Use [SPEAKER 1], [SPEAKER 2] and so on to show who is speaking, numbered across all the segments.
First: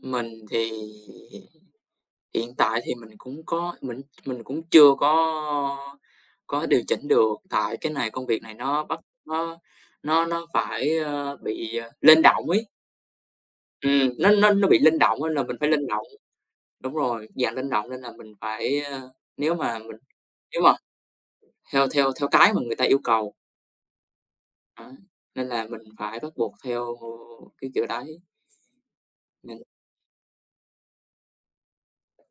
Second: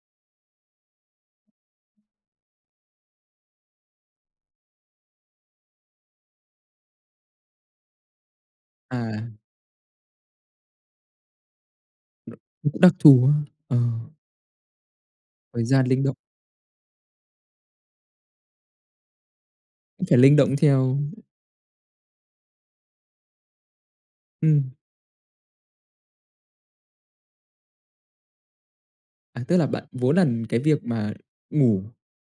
[SPEAKER 1] Mình thì hiện tại thì mình cũng có mình mình cũng chưa có có điều chỉnh được. Tại cái này công việc này nó bắt
[SPEAKER 2] À.
[SPEAKER 1] nó nó nó phải, ơ, bị, ờ, linh
[SPEAKER 2] [unintelligible]
[SPEAKER 1] động ấy.
[SPEAKER 2] Cũng đặc thù ha, ờ.
[SPEAKER 1] Ừm, nó nó nó bị linh động nên là mình
[SPEAKER 2] Thời
[SPEAKER 1] phải
[SPEAKER 2] gian
[SPEAKER 1] linh
[SPEAKER 2] linh
[SPEAKER 1] động,
[SPEAKER 2] động.
[SPEAKER 1] đúng rồi, dạng linh động nên là mình phải, ơ nếu mà mình
[SPEAKER 2] Cũng phải linh động
[SPEAKER 1] nếu mà
[SPEAKER 2] theo.
[SPEAKER 1] theo theo theo cái mà người ta yêu cầu.
[SPEAKER 2] Ừm.
[SPEAKER 1] Đấy, nên là mình phải bắt buộc theo cái kiểu đấy.
[SPEAKER 2] À, tức
[SPEAKER 1] Mình
[SPEAKER 2] là bạn muốn là cái việc mà ngủ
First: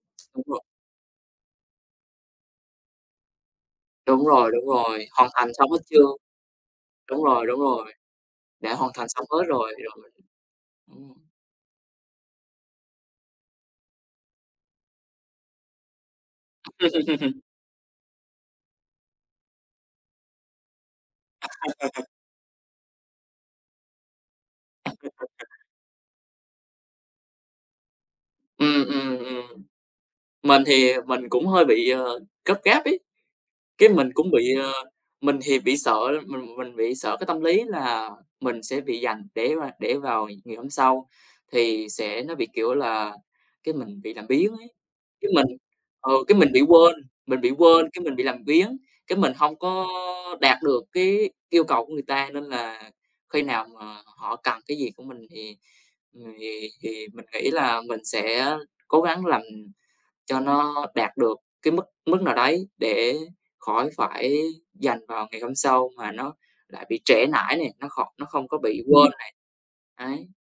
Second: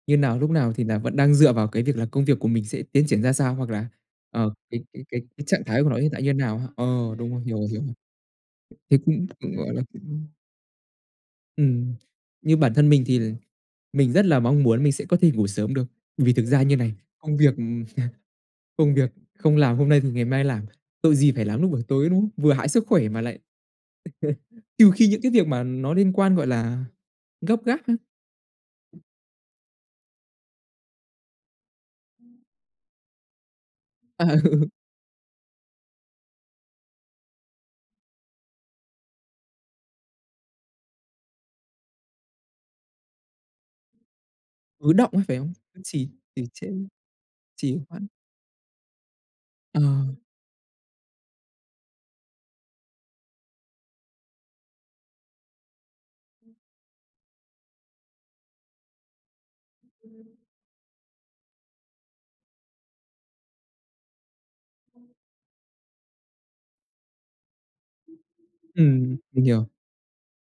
[SPEAKER 2] như nào,
[SPEAKER 1] Đúng
[SPEAKER 2] lúc
[SPEAKER 1] rồi.
[SPEAKER 2] nào thì là vẫn đang dựa vào cái việc là công việc của mình sẽ tiến triển ra sao, hoặc là,
[SPEAKER 1] Đúng rồi,
[SPEAKER 2] ờ,
[SPEAKER 1] đúng
[SPEAKER 2] cái cái
[SPEAKER 1] rồi.
[SPEAKER 2] cái
[SPEAKER 1] Hoàn
[SPEAKER 2] cái
[SPEAKER 1] thành
[SPEAKER 2] trạng
[SPEAKER 1] xong hết
[SPEAKER 2] thái của nó
[SPEAKER 1] chưa?
[SPEAKER 2] hiện tại như thế nào ha? Ờ,
[SPEAKER 1] Đúng
[SPEAKER 2] đúng rồi,
[SPEAKER 1] rồi,
[SPEAKER 2] hiểu
[SPEAKER 1] đúng
[SPEAKER 2] rồi.
[SPEAKER 1] rồi, đã hoàn
[SPEAKER 2] Thế
[SPEAKER 1] thành xong
[SPEAKER 2] cũng
[SPEAKER 1] hết
[SPEAKER 2] cũng,
[SPEAKER 1] rồi,
[SPEAKER 2] gọi là,
[SPEAKER 1] rồi.
[SPEAKER 2] cũng
[SPEAKER 1] Ừm.
[SPEAKER 2] Ừm, nhưng bản thân mình thì l mình rất là mong muốn mình sẽ có thể ngủ sớm được. Vì thực ra như này, công việc công việc không làm hôm nay thì ngày mai làm, tội gì phải làm lúc buổi tối, đúng không? Vừa hại sức khỏe mà lại trừ khi những cái việc mà nó liên quan, gọi là, gấp gáp á.
[SPEAKER 1] Ừm, ừm, ừm. Mình thì mình cũng hơi bị, ờ, gấp gáp ấy, cái mình
[SPEAKER 2] À,
[SPEAKER 1] cũng bị,
[SPEAKER 2] ừ.
[SPEAKER 1] ờ mình thì bị sợ mình mình bị sợ cái tâm lý là mình sẽ bị dành để mà để vào ngày hôm sau, thì sẽ nó bị kiểu là cái mình bị làm biếng ấy.
[SPEAKER 2] Ứ đọng ấy,
[SPEAKER 1] Cái
[SPEAKER 2] phải
[SPEAKER 1] mình
[SPEAKER 2] không? Cứ trì
[SPEAKER 1] ừ, cái
[SPEAKER 2] trì
[SPEAKER 1] mình bị
[SPEAKER 2] trệ,
[SPEAKER 1] quên, mình bị
[SPEAKER 2] trì
[SPEAKER 1] quên, cái
[SPEAKER 2] hoãn.
[SPEAKER 1] mình bị làm biếng, cái mình hông
[SPEAKER 2] Ờ.
[SPEAKER 1] có đạt được cái yêu cầu của người ta. Nên là khi nào mà họ cần cái gì của mình thì, ừm, thì thì mình nghĩ là mình sẽ cố gắng làm cho nó đạt được cái mức mức nào đấy để khỏi phải dành vào ngày hôm sau mà nó lại bị trễ nải nè, nó kh nó không có bị quên
[SPEAKER 2] Ừm,
[SPEAKER 1] này,
[SPEAKER 2] mình hiểu.
[SPEAKER 1] ấy.